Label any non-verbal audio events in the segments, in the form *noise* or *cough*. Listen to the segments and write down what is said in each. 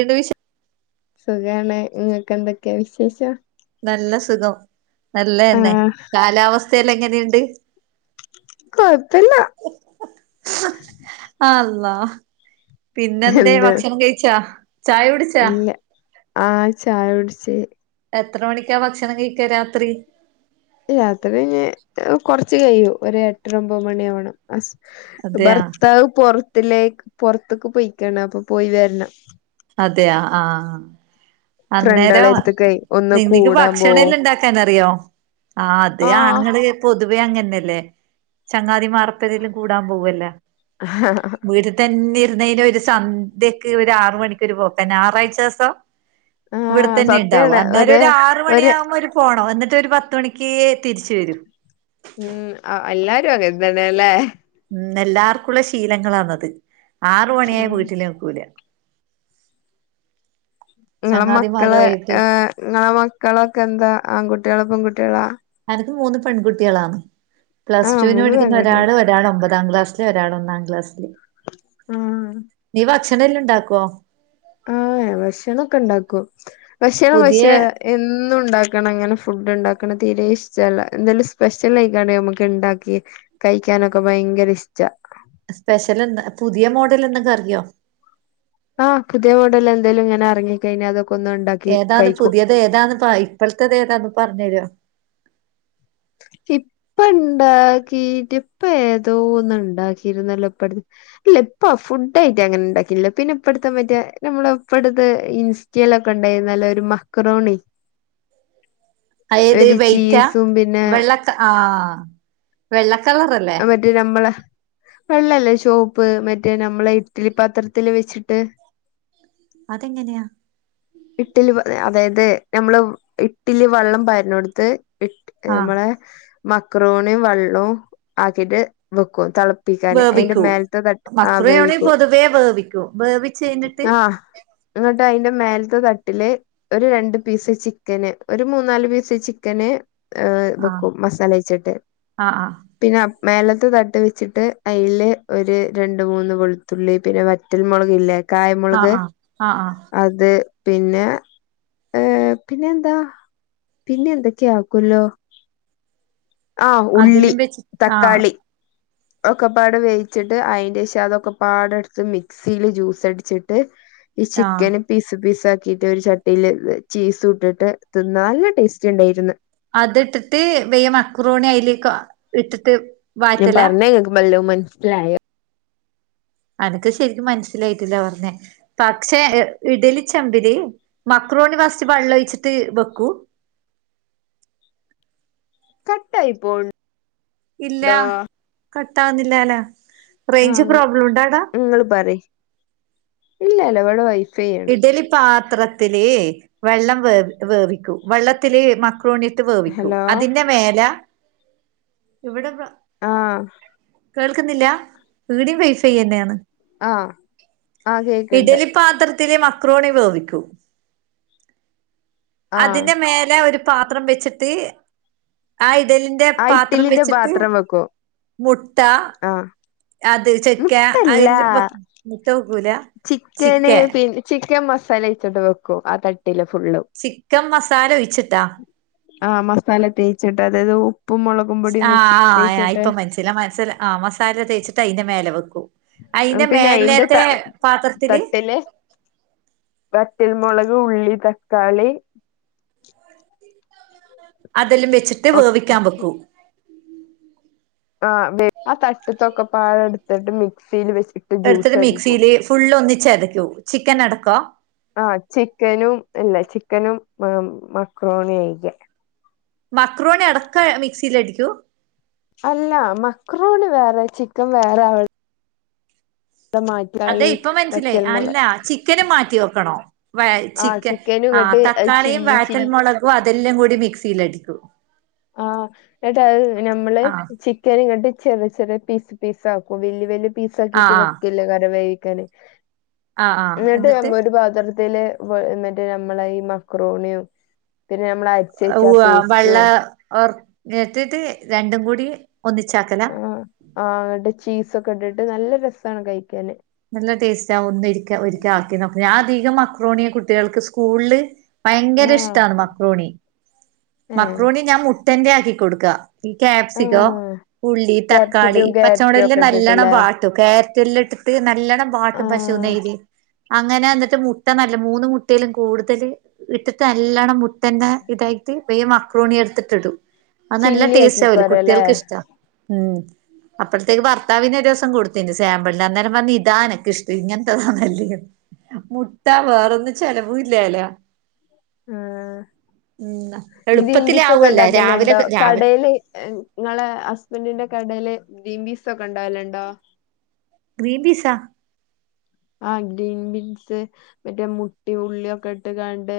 എത് വിഷം സുഖണ ഇങ്ങൾക്ക് എന്തൊക്കെയാ വിശേഷം നല്ല സുഖം നല്ലയന്നെ ആഹ് കാലാവസ്ഥെല്ല എങ്ങനെയണ്ട് കൊഴപ്പല്ല അല്ലാഹ്‌ പിന്നെന്തേ എന്ത് ഭക്ഷണം കഴിച്ചാ ചായ കുടിച്ചാ ഇല്ല ആഹ് ചായുടിച്ചു എത്ര മണിക്കാ ഭക്ഷണം കഴിക്ക രാത്രി രാത്രി ഇഞ് കൊറച്ച് കഴിയു ഒരു എട്ടര ഒമ്പത് മണി ആവണം അതെയാ ഭർത്താവ് പൊറത്തിലേക്ക് പൊറത്തൊക്കെ പോയിക്കണ അപ്പൊ പോയി വരണം അതെയ ആഹ് അന്നേരോ ഫ്രണ്ടാളെടുത്ത്ക്കേ ഒന്ന് നിങ്ങക്ക് കൂടാൻ പോവും ഭക്ഷണേല്ലാണ്ടാക്കനറിയോ ആഹ്തെ ആഹ് ആണുങ്ങള് പൊതുവെ അങ്ങന്നയല്ലേ ചങ്ങാതി മാറൊപ്പരേലും കൂടാൻ പോവല്ലെ ഹ്ഹഹ വീട്ട്ത്തന്നെ ഇര്ന്നയ്നൊര് സന്ധ്യക്ക് ഒരാറ് മണിക്കൊര് പോക്കാ നാറാഴ്ചേസം ഇവിടെ ആഹ് തന്നെണ്ടാവും സത്യാണ് അന്നേരം ഒര് ഒരാറ് ഒര് മണിയാമ്പോ പോണോ എന്നിട്ടൊര് പത്ത്വണിക്ക് തിരിച്ച് വരൂ ഉം എല്ലാരു അങ്ങെൻതന്നെല്ലേ ഉം എല്ലാർക്കുള്ള ശീലങ്ങളാന്നത് ആറ് മണിയായ ഉം വീട്ടില്ക്കൂല ങ്ങളെ ചങ്ങാതിമാരു മക്കളെ ആയിട്ട് ഏഹ് ങ്ങളെ മക്കളൊക്കെ എന്താ ആൺകുട്ടികളോ പെൺകുട്ടികളാ എനിക്ക് മൂന്ന് പെൺകുട്ടികളാണ് പ്ലസ് ആഹ് ടുവിന് മൂന്ന് പഠിക്കുന്ന ഒരാൾ പെൺകുട്ടികളാ ഒരാൾ ഒമ്പതാം ക്ലാസ് ഒരാളൊന്നാം ക്ലാസില് ആഹ് നീ ഭക്ഷണെല്ലണ്ടാക്കുവോ ആഹ് ഭക്ഷണൊക്കെണ്ടാക്കും ഭക്ഷണം പുതിയ പക്ഷേ എന്നുണ്ടാക്കണം ങ്ങനെ ഫുഡ്ണ്ടാക്കണം തീരേ ഇഷ്ടല്ല എന്തേലും സ്പെഷ്യലൈറ്റാണേ നമുക്ക്ണ്ടാക്കി കയിക്കാനൊക്കെ ഭയങ്കരീഷ്ട സ്പെഷ്യലെന്താ പുതിയ മോഡലെന്തെങ്കാറിയോ ആഹ് പുതിയ മോഡലെന്തേലുങ്ങനെറങ്ങി കഴിഞ്ഞാതൊക്കന്ന്ണ്ടാക്കും ഏതാത് പുതിയത് ഏതാന്ന് ഇപ്പോഴത്തെതേതാന്ന്‌ പറഞ്ഞു തരുമോ ഇപ്പെ എണ്ടാക്കിട്ട് ഇപ്പൊ ഏതോ ഒന്ന് ഉണ്ടാക്കിയിരുന്നല്ലോ ഇപ്പഴ്‌ ഇല്ല ഇപ്പൊ ഫുഡ് ആയിട്ട് അങ്ങനെ ഉണ്ടാക്കില്ല പിന്നെ ഇപ്പഴത്തെ മറ്റേ നമ്മടെ ഇപ്പഴത്തെ ഇസ്റ്റ ഇൻസ്റ്റയിലൊക്കെ ഉണ്ടായിരുന്നല്ലോ ഒരു മക്റോണി ബല്ല് അഴിഞ്ഞ അതയെത് വൈറ്റാ ചീസും പിന്നെ വെള്ള ആഹ് വെള്ളക്കളറല്ലേ റ്റ് നമ്മള് വെള്ളല്ലേ ചോപ്പ് മറ്റേ നമ്മളെ ഇഡ്ലി പാത്രത്തില് വെച്ചിട്ട് അതെ എങ്ങനെയാ ഇട്ടില് അതായത് നമ്മള് ഇട്ടിലി വെള്ളം പാരുന്നെടുത്തു ആഹ് നമ്മളെ മക്രോണിയും വെള്ളവും ആക്കിട്ട് വെക്കും തിള പ്പിക്കാന് അതിന്റെ വേവിക്കൂ മേലത്തെ തട്ട് ആ മക്രുയോണി വേവിക്കുക പൊതുവേ വേവിക്കും വേവിച്ച് കഴിഞ്ഞിട്ട് ആഹ് എന്നിട്ട് അതിന്റെ മേൽ ത്തെ തട്ടില് ഒരു രണ്ട് പീസ് ചിക്കന് ഒരു മൂന്നാല് പീസ് ചിക്കന് ആഹ് വെക്കും മസാല തേച്ചിട്ട് ആഹ് ആഹ് പിന്നെ മേലത്തെ തട്ട് വെച്ചിട്ട് അയില് ഒരു രണ്ട് മൂന്ന് വെളുത്തുള്ളി പിന്നെ വറ്റൽ മുളക് ഇല്ലേ ആഹ് കായമുളക് ആഹ് ആഹ് ആഹ് അത് പിന്നെ ഏഹ് പിന്നെന്താ പിന്നെ എന്തൊക്കെയോ ആക്കുവല്ലോ ആഹ് ഉള്ളി, അതിലും വെച്ച് ആഹ് തക്കാളി ഒക്കെപ്പാടെ വേവിച്ചിട്ട് അതിന്റെ ശകം അതൊക്കെ പാടെ എടുത്ത് മിക്സിയില് ജ്യൂസ് അടിച്ചിട്ട് ഈ ആഹ് ചിക്കനും പീസ് പീസ് ആക്കിയിട്ട് ഒരു ചട്ടിയില് ചീസ് ഇട്ടിട്ട് തിന്നാൽ‌ നല്ല ടേസ്റ്റ് ഉണ്ടായിരുന്നു അത് ഇട്ടിട്ട് വേ മക്റോണി അയിലേക്ക് ഇട്ടിട്ട് ഞാൻ വാറ്റല പറഞ്ഞ നിങ്ങൾക്ക് വല്ലോം മനസ്സിലായോ അനക്ക് ശരിക്കും മനസ്സിലായിട്ടില്ല പറഞ്ഞെ പക്ഷേ ഇഡലി ചെമ്പില് മക്രോണി ഫസ്റ്റ് വെള്ളം ഒഴിച്ചിട്ട് വെക്കൂ കട്ടായി ഫോൺ ഇല്ല കട്ട് ആവുന്നില്ലാലോ റേഞ്ച് പ്രോബ്ലം ഉണ്ടായൊടാ നിങ്ങള് പറയ് ഇല്ലല്ലോ ഇവിടെ വൈഫൈയ് ഇഡ്ഡലി പാത്രത്തില് വെള്ളം വേവ് വേവിക്കു വെള്ളത്തില് മക് മക്രോണിയിട്ട് വേവിക്കും ഹലോ അതിന്റെ മേലാ ഇവടെ ആഹ് കേൾക്കുന്നില്ല ഇവിടെയും വൈഫൈ തന്നെയാണ് ആഹ് ആഹ് കേക്കണ്ട് ഇഡലി പാത്രത്തില് മക്രോണി വേവിക്കു ആഹ് അതിന്റെ മേലെ ഒരു പാത്രം വെച്ചിട്ട് ആ ഇഡ്ഡലി ന്റെ ആ പാത്രം ഇഡ്ഡലിന്റെ വെച്ചിട്ട് പാത്രം വെക്കും മുട് ആഹ് അത് ഉച്ചക്ക മുട്ടല്ല അയില് വെ മൊത്തം വെക്കൂല ചിക്കന് ചിക്കൻ പിന്നെ ചിക്കൻ മസാലയിട്ടിട്ട് വെക്കും ആ തട്ടില് ഫുള്ളും ചിക്കൻ മസാല ഒഴിച്ചിട്ടാ ആഹ് മസാല തേച്ചിട്ട് അതായത് ഉപ്പും, മുളകും പൊടിയും വെച്ച് ആഹ് ആഹ് തേച്ചിട്ട് ഇപ്പൊ മനസ്സിലായി ആഹ് മസാല തേച്ചിട്ട് അതിന്റെ മേലെ വെക്കും അയിന്റെ പിന്നെ അയിന്റെ ത മേലെത്തെ പാത്രത്തില് വറ്റൽമുളക് ഉള്ളി തക്കാളി അതെല്ലാം വെച്ചിട്ട് വേവിക്കാൻ വെക്കും ആഹ് അതേ ആ തട്ടത്തൊക്കെ പാഴ എടുത്തിട്ട് മിക്സിയിൽ വെച്ചിട്ട് ജ്യൂസ് എടുത്തിട്ട് അടിക്കും മിക്സിയില് ഫുൾ ഒന്നിച്ച് അരയ്ക്കും ചിക്കൻ അടക്കവോ ആഹ് ചിക്കനും യില്ലെ ചിക്കനും മക്രോണിയും കഴിക്കാം മക്രോണി അടക്കം മിക്സിയിൽ അടിക്കുവോ അല്ല, മക്രോണി വേറെ, ചിക്കൻ, വേറെവിടെ തെമാ അതെയ് ഇപ്പ മനസ്സിലായി അല്ല ചിക്കനും മാറ്റി വെക്കണോ? വ ആ ചിക്കൻ ചിക്കനും ആഹ് ഇങ്ങട്ട് തക്കാളിയും ചില്ലി വാറ്റൽ ചില്ലി മൊളകും അതെല്ലം കൂടി മിക്സീലടിക്കു. ആഹ് ന്ന്ട്ടത് ഞമ്മള് ആഹ് ചിക് ക്കന്ങ്ങട്ട്, ചെറിയ, ചെറിയ, പീസ്, പീസാക്കും, വെല്യ വെല്യ, ആഹ് പീസാക്കിട്ട്, ആഹ് വെക്കില്ലേയ്ക്കാരം, വേവിക്കാന്. ആഹ് ആഹ് ന്നിട്ട് ഞമ്മ, എന്നിട്ട് ഒരു പാത്രത്തില് പേ, എന്നിറ്റ്, നമ്മളയീ, മക്രോണിയും, പിന്നെ, നമ്മള ഉവാ, വെള്ള ർത്തിട്ട്, രണ്ടും, കൂടി, ഒന്നിച്ചാക്കല? ആഹ് ആഹ്, അങ്ങട്ട് ചീസക്കെട്ടിട്ട്, നല്ല രസണ്, കയ്ക്കാൻ. നല്ല, ടേസ്റ്റാ, ഒന്നൊരിക്ക, ഒരിക്ക, ആക്കി, നോക്ക ഞാധികം മക്രോണിയ, കുട്ടികൾക്ക്, സ്കൂൾല് ആഹ് ഭയങ്കരഷ്ടാണ്, മക്രോണി, ഏഹ് മക്രോണി ഞാൻ, മുട്ടന്റെ, ആക്കി, കൊടുക്ക. ഈ, ക്യാപ്സികോ, ആഹ് ഉള്ളി, തക്കാളി, ക്യാപ്സിക്കും ക്യാരറ്റും പച്ചമൊളയില, ഒക്കെ നല്ലണം, ഇട്ടിട്ടില്ലേ ബാ ക്യാരറ്റെല്ലാ ഇട്ടിട്ട്, നല്ലണം, വാട്ടും, പശു ആഹ് നെയല് അങ്ങനാന്നിട്ട് മുട്ട, നല്ല, മൂന്ന് മുട്ടയിലും, കൂടുതൽ ഇട്ടിട്ട്, നല്ലണ്ണം, മുട്ടന്റെ, ഇതായിട്ട്, ബയ്യെ മക്രോണി എടുത്തിട്ട്ടും. അത് നല്ല ചില്ലി ടേസ്റ്റാവല്, ആക്കിക്കോരല്ലേ കുട്ടികൾക്ക്ഷ്ട. ഉം അപ്പഴ്ത്തേക്ക് ഭർത്താവിനൊരൂസം, കൊടുത്തിന് സാമ്പിളിന് അന്നേരം വന്ന, ഇതാനക്കിഷ്ടം, ഇങ്ങനത്തെതാഹ് നല്ലേന്ന് മുട്ട വേറൊന്നും ചെലവൂല്ലാല്ലോ. ആഹ് ഉം ഗ്രീൻ പീസൊക്കെ എളുപ്പത്തിലാവുവല്ല രാവിലെ ഒണ്ടാക്കല്ലണ്ടോ രാവിലെ കടേല് ങ്ങളെ, ഹസ്ബൻഡിന്റെ കടേല് ഗ്രീം പീസൊക്കെ ണ്ടാവലിണ്ടോ ഗ്രീൻപീസാ? ആഹ് ഗ്രീൻ പീസ് മറ്റേ മുട്ടി ഉള്ളി ഒക്കെ ഇട്ട്കാണ്ട്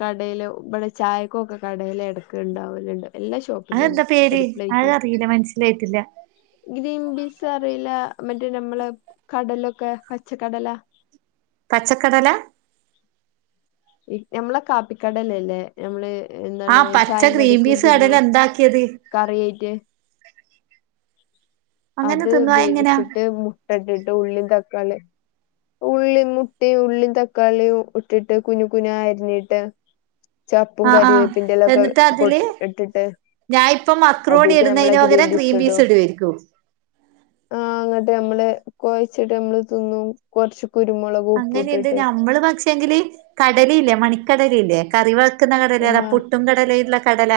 കടേല് ഇബടെ ചായക്കൊക്കെ കടേലെട്കല്ണ്ടാവലിണ്ട്, എല്ല ശോ അതെന്താ, പേര്, അത് അറിയില്ല, മനസ്സിലായിട്ടില്ല. ഗ്രീൻബീസ്റില്ല, മറ്റേ നമ്മള്, കടലൊക്കെ, പച്ചക്കടലാ. പച്ചക്കടല. ഇ ഞമ്മളെ, കാപ്പിക്കടല്ലല്ലേ? ഞമ്മള്, എന്താണ്, ആഹ് പച്ച ചായെം ഗ്രീൻ കടിക്കും, പീസ് തിന്നു, കടല എന്താക്കിയത് കറിയായിട്ട്. അങ്ങനെ അത്, തിന്നോ അതെങ്ങനാ വേവിച്ചിട്ട്, മുട്ടട്ടിട്ട്, ഉള്ളീം തക്കാളിം ഉള്ളി, മുട്ടയും, ഉള്ളും തക്കാളിയും, ഇട്ടിട്ട് കുന്കുനാരിഞ്ഞിട്ട്. ചപ്പും, ആഹ് ആഹ് കരിവേപ്പിന്റെലക്കെ, കൊ ഇട്ടിട്ട്. ഞായിപ്പം മക്രോണി അതിക്ക് നമ്മളെ ഇടുന്നയ്ന് ഗ്രീൻ പകരം ക്രീം പീസ് ഇടും ഇടവാരിക്കൂ. ആഹ് അങ്ങട്ട് നമ്മള് കൊഴച്ചിട്ട് നമ്മള് തിന്നും കുറച്ച് കുരുമുളകു അങ്ങനെ എന്ത് നമ്മള് പക്ഷേെങ്കില് കടല ഇല്ലേ മണിക്കടല ഇല്ലേ കറി വെള ക്കുന്ന കടല അതാ ആഹ് പുട്ടും കടലേല്ല കടല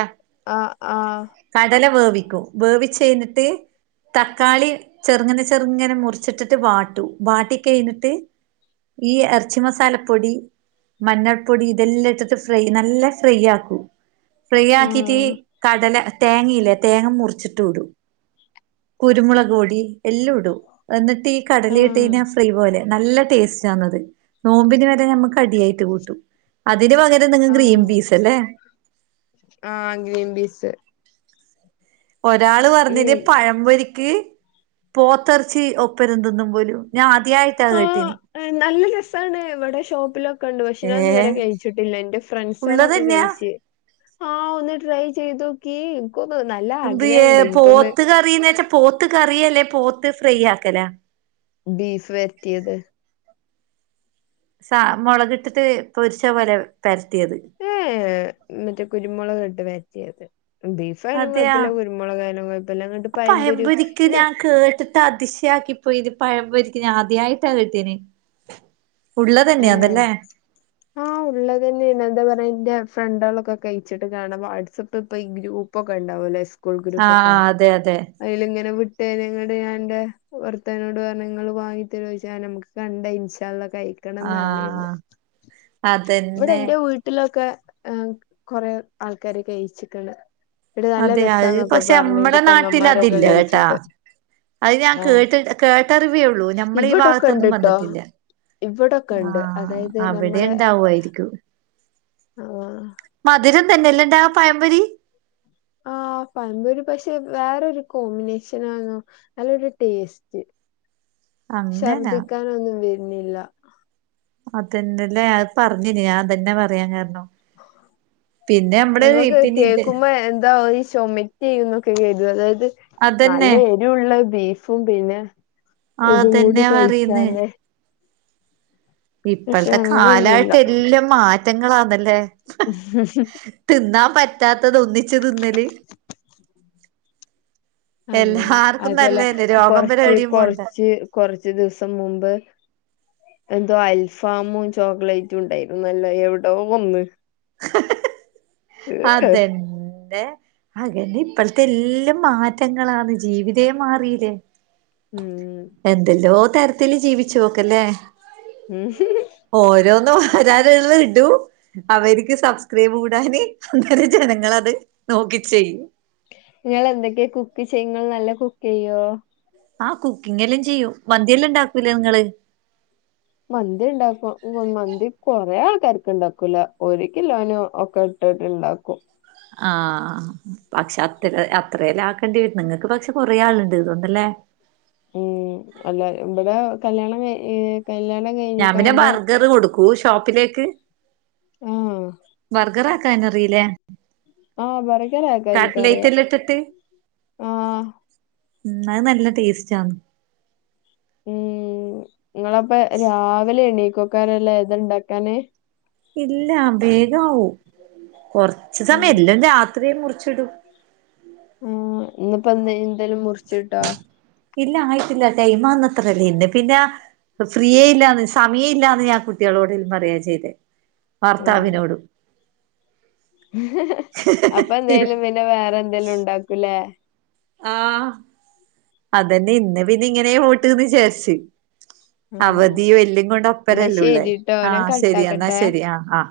ആഹ് ആഹ് കടല വേവിക്കൂ വേവിച്ചയ്ഞ്ഞിട്ട് തക്കാളി ചെറുങ്ങനെ ചെറുങ്ങനെ മുറിച്ചിട്ടിട്ട് വാട്ടു വാട്ടി കഴിഞ്ഞിട്ട് ഈ എർച്ചി മസാലപ്പൊടി മഞ്ഞൾപൊടി ഇതെല്ലാട്ടിട്ട് ഫ്രൈ നല്ല ഫ്രൈ ആക്കൂ. ഫ്രീ ആക്കീട്ടീ ആഹ് കടല തേങ്ങയില്ലേ തേങ്ങ മുറിച്ചിട്ടുടും. കുരുമുളകൊടി എല്ലാം ഇടൂ എന്നിട്ട് ഈ ആഹ് കടലിട്ടീന ഫ്രീ പോലെ നല്ല ടേസ്റ്റാണത് നോമ്പിന് വരെ ഞമ്മക്കടിയായിട്ട് കൂട്ടും. അതിന് പകരം നിങ്ങക്ക് ഗ്രീം ആഹ് പീസ്ല്ല്ലേ ആഹ് ഗ്രീൻബീസ്. ഒരാള് പറഞ്ഞത് ഉം പഴംപൊരി ക്ക് പോത്തെർച്ചി ഒപ്പരം തിന്നും പോലും ഞാൻ അദ്യായിട്ടാ ആഹ് കേട്ടിനി. നല്ല രസാണ് ഇവിടെ ഷോപ്പിലൊ കണ്ടു പക്ഷെ ഏ ഞാതുവരെ കഴിച്ചിട്ടില്ല എന്റെ ഉള്ളത് ഫ്രണ്ട്സുകളൊക്കെ തന്നെയാ കഴിച്ച് ആഹ് ഒന്ന് ട്രൈ ചെയ്തോക്കി എനിക്കൊന്ന് നല്ല ആഗ്രഹണ്ട് എനിക്കൊന്ന് ന്ന്ച്ചാ പോത്ത് കറി അല്ലേ പോത്ത് ഫ്രൈ ആക്കല ബീഫ് വര്ട്ടിയത് സ മുളക് ഇട്ടിട്ട് പൊരിച്ച പോരെ പരട്ടിയത് ഏഹ് മറ്റേ കുരുമുളക് ഇട്ട് വെര്റ്റിയത് ബീഫായാലും അതെയാ കുഴപ്പില്ല കുരുമുളകായാലും കുഴപ്പമില്ല അങ്ങോട്ട് പയമ്പര് പഴംപൊരിക്ക് ന്റെ ഞാൻ കേട്ടിട്ട് അതിശയാക്കിപ്പോയി ഇത് പഴംപൊര്ച്ച് ആദ്യായിട്ടാ കേട്ടീനീ ഉള്ളതന്നെയാ ഏഹ് അതന്നേ ആഹ് ഉള്ളത്തന്നെയാണ് എന്താ പറയാ എന്റെ ഫ്രണ്ടുകളൊക്കെ കഴിച്ചിട്ട് കാണാം വാട്സആപ്പ് ഇപ്പൊ ഗ്രൂപ് പ്പക്കെ ഉണ്ടാവൂല്ലേ സ്കൂൾ ഗ്രൂപ്പ ഒക്കെ ആഹ് അതെ അതെ അതിൽ ഇങ്ങനെ വിട്ടേ ഞങ്ങളുടെ ഞൻന്റെ വർത്തനോട് പറഞ്ഞ് ങ്ങള് വാങ്ങി തര്വോ ചോദിച്ച് നമുക്ക് കണ്ട ഇൻഷാല്ല കഴിക്കണംന്ന്റിരുന്നു ആഹ് ഇവിടെ അതന്നെ എന്റെ വീട്ടിലൊക്കെ കൊറേ ആൾക്കാര് കയിച്ചിക്കണ് ഇവര് നല്ല അതെ അത് രസാന്നൊക്കെ പക്ഷെ പറഞ്ഞു എന്റെ നമ്മടെ നാട്ടിൽ പെങ്ങമാരൊക്കെ അതില്ല കേട്ടാ കഴിച്ചിട്ട് അത് ഞാൻ ആഹ് കേട്ട് കേട്ടറിവേയുള്ളൂ നമ്മള് ഈ ഇവിടൊക്കെ ഭാഗത്തൊന്നും ഇണ്ട്ട്ടോ വന്നിട്ടില്ല ഇവിടൊക്കെ ഉണ്ട് അതായത് നമ്മളെ അവ്വാരിക്കും ആഹ് മധുരം തന്നെല്ലണ്ടാ പയംമ്പൊരി ആഹ് പയമ്പൊരി പക്ഷെ വേറൊരു കോമ്പിനേഷനാണ് അല്ലരു ടേസ്റ്റ് അങ്ങനാ ഛർദിക്കാനൊന്നും വരുന്നില്ല അതന്നല്ലേ പറഞ്ഞന് ഞാതന്നെ പറയാൻ കാരണോ നമക്ക് പിന്നെ ഇത് കേക്കുമ്പോ എന്താ ഒരു ചോമി ചെയ്യുന്നൊക്കെ കേട്ടു അതായത് നല്ല അതന്നെ എരിവുള്ള ബീഫും പിന്നെ ഇതും കൂടി അതന്നെ പറയുന്ന് കയ്ചാലെ പക്ഷെ ഇപ്പല്ത്തെ അങ്ങനൊന്നുല്ല കാലായിട്ട് എല്ലാം മാറ്റങ്ങളാന്നല്ലേ ഉംഹ് തിന്നാൻ പറ്റാത്തത് ഒന്നിച്ചു തിന്നല് അങ്ങനെ എല്ലാർക്കും അതുപോലെ നല്ലതന്നെ രോഗം വരെ കൊറച്ച് എവിടെയും പോണ്ട കൊറച്ച് കൊറച്ച് ദിവസം മുമ്പ് എന്തോ അൽഫാമും ചോക്ലേറ്റും ഉണ്ടായിരുന്നല്ലോ എവിടോ വന്ന് ഹ ഹ ഹ അതന്നെ അതന്നെ ഇപ്പോഴത്തെ എല്ലാം മാറ്റങ്ങളാണ് ജീവിതേ മാറീല്ലേ ഉം എന്തെല്ലോ തരത്തില് ജീവിച്ചു നോക്കല്ലേ ഉം *unintelligible* ഓരോന്നും വരാനിള്ള ഇടു അവ എനിക്ക് സബ്സ്ക്രൈബ് കൂടാന് അന്നേര ജനങ്ങളത് നോക്കി ചെയ്യും നിങ്ങൾ എന്തൊക്കെയാ കുക്ക് ചെയ്യ നല്ല കുക്ക് ചെയ്യോ? ആ കുക്കിംഗ എല്ലാം ചെയ്യും. മന്തിയെല്ലാം ഉണ്ടാക്കൂലെ നിങ്ങള്?? മന്തി ഉണ്ടാക്കും മന്തി കൊറെേ ആൾക്കാർക്ക് ഉണ്ടാക്കൂല ഒരു കിലോനും ഒക്കെ ഇട്ടുണ്ടാക്കും അഹ് പക്ഷെ അത്ര അത്രേല്ല ആക്കേണ്ടി വരും നിങ്ങൾക്ക് പക്ഷെ കൊറെേ ആളുണ്ട് ഇതുകൊണ്ടല്ലേ ഉം അല്ല ഇവിടെ കല്യാണം കയ് കല്യാണം ഞാൻ പിന്നെ കഴിഞ്ഞിക്കാണ്ട് ബർഗർ കൊടുക്കൂ ഷോപ്പിലേക്ക് ആഹ് ബർഗർ കാനറിയില്ലേ ആഹ ബർഗർ ഇണ്ടാകാനക്ക എനിക്കറിയ എല്ലാം ഇട്ടിട്ട് അഹ് ഉ അത് നല്ല ടേസ്റ്റ് ആണ് ഉം നിങ്ങളപ്പ രാവിലെ എണീക്കോക്കാരല്ല ഏത്ണ്ടാക്കാന് ഇല്ല വേഗമാവും കൊറച് ആഹ് സമയംല്ലാം രാത്രിയ മുറിച്ചിടും ഉ ഇന്നിപ്പോ എന്ത എന്തോലും മുറിച്ചട്ടോ ഇല്ല ആയിട്ടില്ല ടൈമാന്ന്ത്രല്ലേ ഇന്ന് പിന്നെ ഫ്രീയേ ഇല്ലന്ന് സമയമ ഇല്ലാന്ന് ഞൻ കുട്ടികളോടങ്കലും പറിയയാൻ ചെയ്തത് ഉം ഭർത്താവിനോടും അപ്പൊ എന്തായാലും പിന്നെ വേറെ എന്തേലും ഉണ്ടാക്കൂലേ ആ അതെന്നെ ഇന്ന് പിന്നെ ഇങ്ങനെ പോട്ട്ന്ന് വിചാരിച് ഉം അവധിയ വല്ലും കൊണ്ട് എന്നാ അപ്പരല്ലള്ളേ ശരിട്ടോ ഞാൻ ആഹ് ശരി എന്നാ കട്ടാക്കട്ടെ ശരി ആ ആ